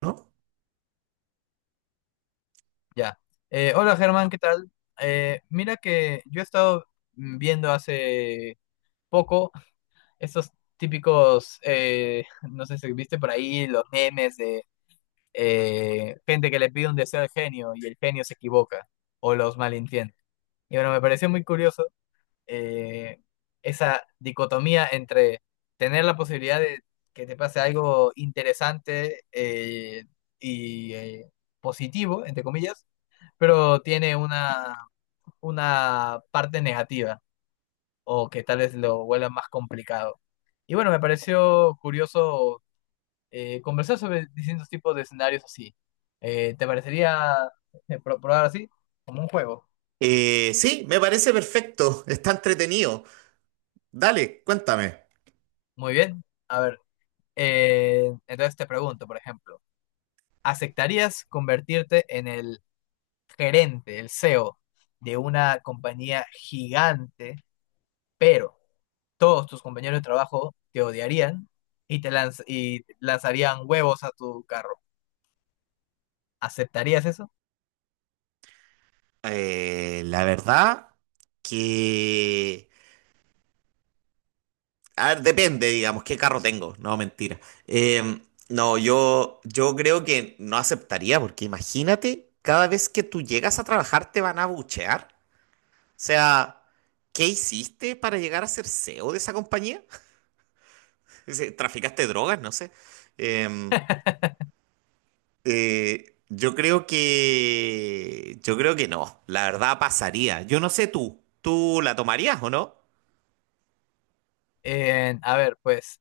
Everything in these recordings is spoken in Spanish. ¿No? Ya. Hola Germán, ¿qué tal? Mira que yo he estado viendo hace poco estos típicos, no sé si viste por ahí, los memes de gente que le pide un deseo al genio y el genio se equivoca o los malentiende. Y bueno, me pareció muy curioso eh, esa dicotomía entre tener la posibilidad de que te pase algo interesante y positivo, entre comillas, pero tiene una parte negativa o que tal vez lo vuelva más complicado. Y bueno, me pareció curioso conversar sobre distintos tipos de escenarios así. Te parecería probar así? Como un juego. Sí, me parece perfecto, está entretenido. Dale, cuéntame. Muy bien. A ver, entonces te pregunto, por ejemplo, ¿aceptarías convertirte en el gerente, el CEO de una compañía gigante, pero todos tus compañeros de trabajo te odiarían y y lanzarían huevos a tu carro? ¿Aceptarías eso? La verdad que... A ver, depende, digamos, qué carro tengo. No, mentira. Eh, no, yo creo que no aceptaría, porque imagínate, cada vez que tú llegas a trabajar te van a buchear. O sea, ¿qué hiciste para llegar a ser CEO de esa compañía? ¿Traficaste drogas? No sé. Em, yo creo que no, la verdad pasaría. Yo no sé tú, ¿tú la tomarías o no? A ver, pues,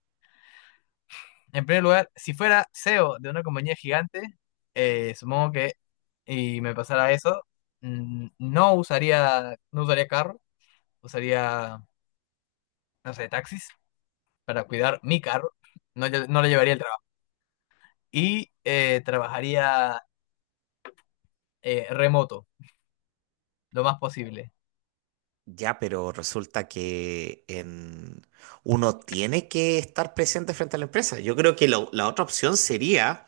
en primer lugar, si fuera CEO de una compañía gigante, supongo que, y me pasara eso, no usaría, no usaría carro, usaría, no sé, taxis para cuidar mi carro, no, no le llevaría el trabajo. Y trabajaría remoto, lo más posible. Ya, pero resulta que uno tiene que estar presente frente a la empresa. Yo creo que la otra opción sería,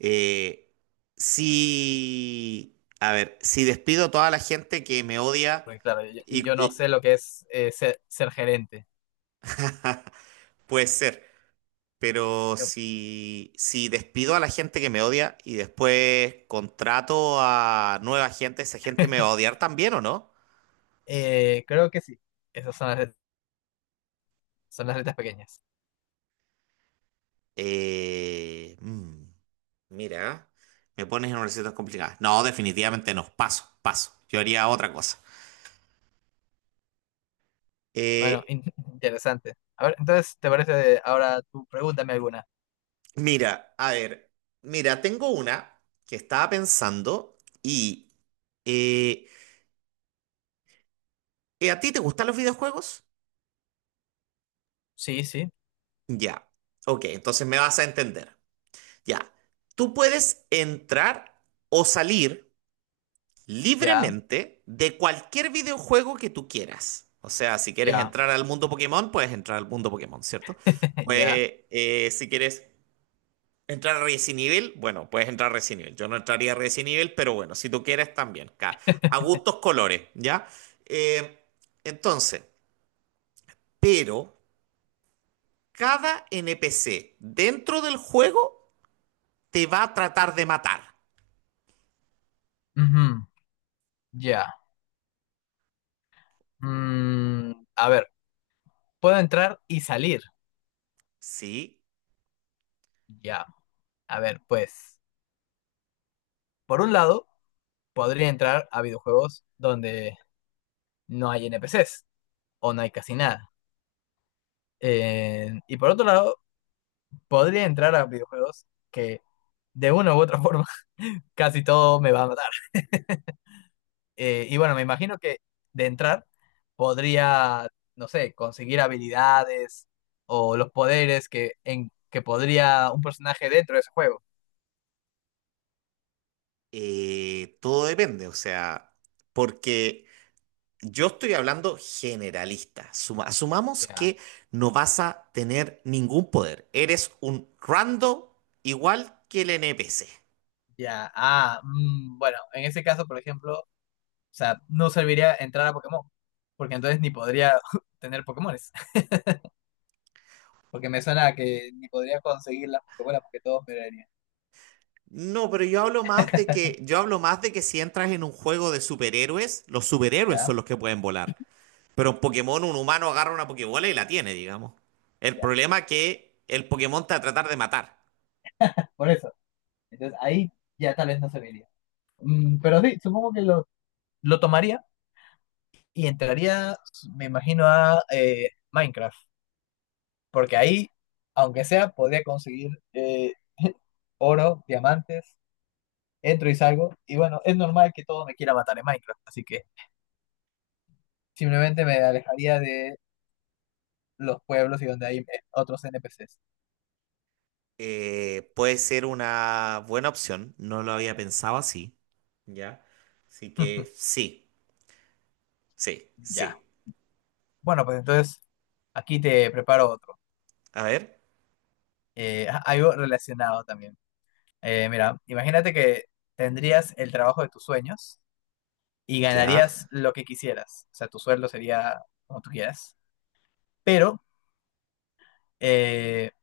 eh, si, a ver, si despido a toda la gente que me odia Porque claro, y, yo no y- sé lo que es ser gerente. puede ser. Pero Yo- si, si despido a la gente que me odia y después contrato a nueva gente, ¿esa gente me va a odiar también o no? Creo que sí. Esas son las, son las letras pequeñas. Eh, mm, mira, me pones en una situación complicada. No, definitivamente no. Paso, paso. Yo haría otra cosa. Bueno, Eh, interesante. A ver, entonces, ¿te parece ahora tú pregúntame alguna? mira, a ver. Mira, tengo una que estaba pensando y... eh, ¿a ti te gustan los videojuegos? Sí, sí. Ya. Ok, entonces me vas a entender. Ya, tú puedes entrar o salir Ya, libremente de cualquier videojuego que tú quieras. O sea, si quieres ya, entrar al mundo Pokémon, puedes entrar al mundo Pokémon, ¿cierto? ya. Pues si quieres entrar a Resident Evil, bueno, puedes entrar a Resident Evil. Yo no entraría a Resident Evil, pero bueno, si tú quieres también. A gustos colores, ¿ya? Eh, entonces, pero cada NPC dentro del juego te va a tratar de matar. Ujú, ya. Mm, a ver, ¿puedo entrar y salir? ¿Sí? Ya. A ver, pues, por un lado, podría entrar a videojuegos donde no hay NPCs o no hay casi nada. Y por otro lado, podría entrar a videojuegos que de una u otra forma casi todo me va a matar. Y bueno, me imagino que de entrar podría, no sé, conseguir habilidades o los poderes que, que podría un personaje dentro de ese juego. Todo depende, o sea, porque yo estoy hablando generalista. Asumamos Ya, que no vas a tener ningún poder. Eres un rando igual que el NPC. ya. Bueno, en ese caso, por ejemplo, o sea, no serviría entrar a Pokémon, porque entonces ni podría tener Pokémones, porque me suena a que ni podría conseguir las Pokébolas porque todos me darían. No, pero yo hablo más de que, yo hablo más de que si entras en un juego de superhéroes, los superhéroes Ya, son los que pueden volar. Pero en Pokémon un humano agarra una Pokébola y la tiene, digamos. El ya. problema es que el Pokémon te va a tratar de matar. Por eso. Entonces ahí ya tal vez no se vería. Mm, pero sí, supongo que lo tomaría y entraría, me imagino, a Minecraft. Porque ahí, aunque sea, podría conseguir oro, diamantes, entro y salgo. Y bueno, es normal que todo me quiera matar en Minecraft. Así que simplemente me alejaría de los pueblos y donde hay otros NPCs. Puede ser una buena opción, no lo había pensado así, ¿ya? Así que sí, sí, Ya. sí. Bueno, pues entonces aquí te preparo otro. A ver, algo relacionado también. Mira, imagínate que tendrías el trabajo de tus sueños y ya, ganarías lo que quisieras. O sea, tu sueldo sería como tú quieras. Pero eh,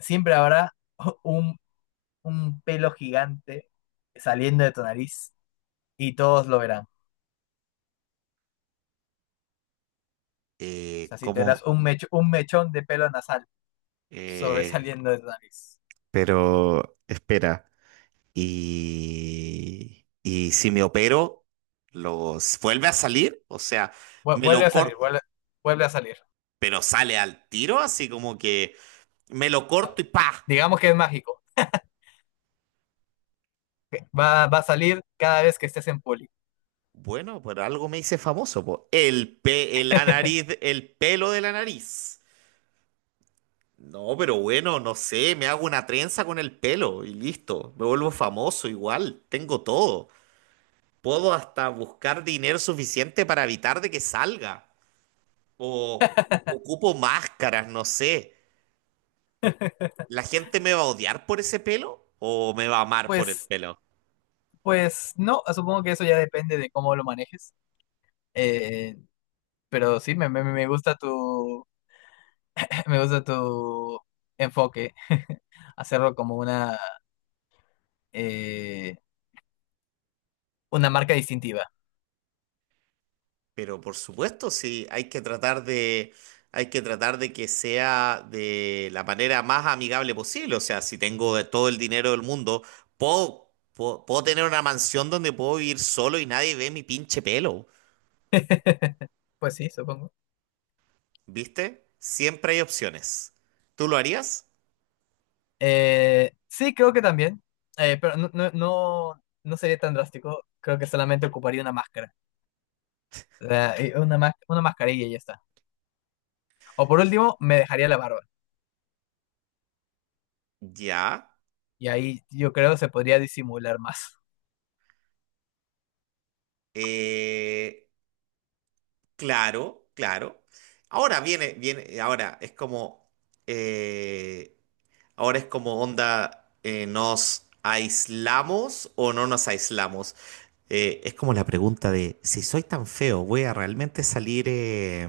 siempre habrá un, un pelo gigante saliendo de tu nariz y todos lo verán. O ¿eh, sea, si tendrás cómo? Un mechón de pelo nasal Eh, sobresaliendo de tu nariz. pero espera, y si me opero, ¿los vuelve a salir? O sea, me Vuelve lo a salir, corto, vuelve, vuelve a salir. pero sale al tiro, así como que me lo corto y ¡pa! Digamos que es mágico. Va a salir cada vez que estés en poli. Bueno, por algo me hice famoso, po. El pe, la nariz, el pelo de la nariz. No, pero bueno, no sé, me hago una trenza con el pelo y listo. Me vuelvo famoso igual, tengo todo. Puedo hasta buscar dinero suficiente para evitar de que salga. O ocupo máscaras, no sé. ¿La gente me va a odiar por ese pelo o me va a amar por el Pues pelo? pues no, supongo que eso ya depende de cómo lo manejes. eh, pero sí, me gusta tu, me gusta tu enfoque, hacerlo como eh, una marca distintiva. Pero por supuesto, sí, hay que tratar de, hay que tratar de que sea de la manera más amigable posible. O sea, si tengo de todo el dinero del mundo, puedo tener una mansión donde puedo vivir solo y nadie ve mi pinche pelo. Pues sí, supongo. ¿Viste? Siempre hay opciones. ¿Tú lo harías? Sí, creo que también, pero no, no, no, no sería tan drástico. Creo que solamente ocuparía una máscara. O sea, una mascarilla y ya está. O por último, me dejaría la barba. Ya. Y ahí yo creo se podría disimular más. Eh, claro, claro. Ahora ahora es como, eh, Ahora es como onda, ¿eh, nos aislamos o no nos aislamos? Es como la pregunta de, si soy tan feo, ¿voy a realmente salir,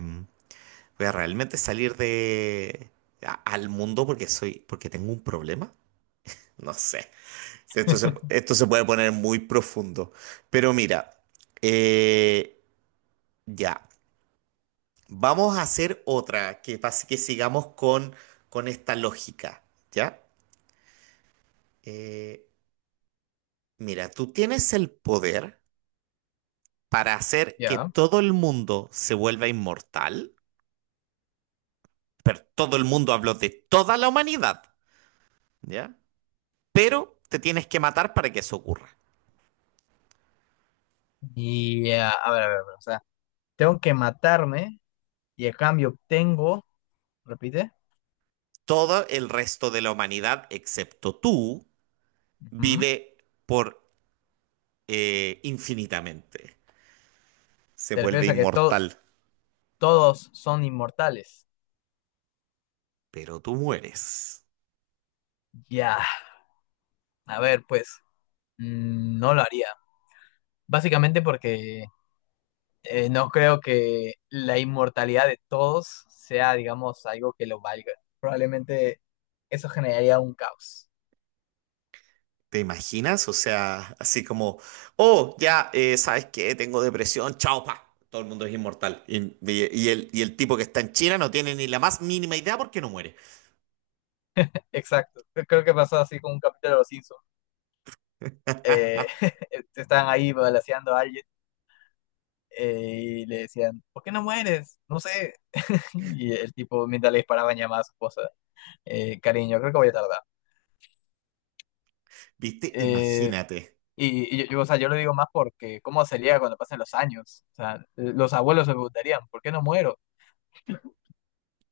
voy a realmente salir de, al mundo porque soy, porque tengo un problema? No sé. Esto se puede poner muy profundo. Pero mira, eh, ya. Vamos a hacer otra que, que sigamos con esta lógica, ¿ya? Eh, mira, tú tienes el poder para hacer que Ya. todo el mundo se vuelva inmortal, pero todo el mundo habló de toda la humanidad, ¿ya? Pero te tienes que matar para que eso ocurra. A ver, a ver, a ver, o sea, tengo que matarme y a cambio obtengo, repite. Todo el resto de la humanidad, excepto tú, Ujú. vive por infinitamente. Se Te vuelve refieres a que inmortal, todos son inmortales. pero tú mueres. Ya, a ver, pues, mm, no lo haría. Básicamente porque no creo que la inmortalidad de todos sea, digamos, algo que lo valga. Probablemente eso generaría un caos. ¿Te imaginas? O sea, así como, oh, ya, ¿sabes qué? Tengo depresión, chao, pa. Todo el mundo es inmortal. Y el tipo que está en China no tiene ni la más mínima idea porque no muere. Exacto, creo que pasó así con un capítulo de los Simpsons. Eh, están ahí balanceando a alguien. Y le decían, ¿por qué no mueres? No sé. Y el tipo, mientras le disparaban, llamaba a su esposa, cariño, creo que voy a tardar. ¿Viste? Eh, Imagínate. O sea, yo lo digo más porque ¿cómo sería cuando pasen los años? O sea, los abuelos se preguntarían, ¿por qué no muero?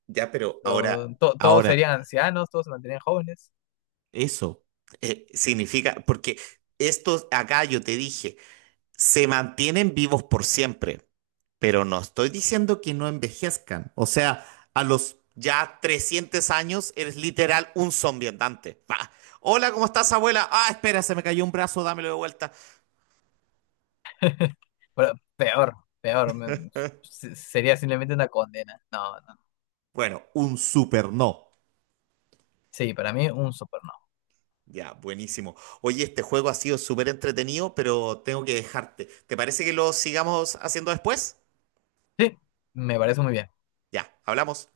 Ya, pero ahora, Todos ahora, serían ancianos, todos se mantenían jóvenes. eso significa, porque estos acá yo te dije, se mantienen vivos por siempre. Pero no estoy diciendo que no envejezcan. O sea, a los ya 300 años eres literal un zombie andante. Pa. Hola, ¿cómo estás, abuela? Ah, espera, se me cayó un brazo, dámelo de vuelta. Pero peor, peor. Sería simplemente una condena. No, no. Bueno, un super no. Sí, para mí un super no. Ya, buenísimo. Oye, este juego ha sido súper entretenido, pero tengo que dejarte. ¿Te parece que lo sigamos haciendo después? Sí, me parece muy bien. Ya, hablamos.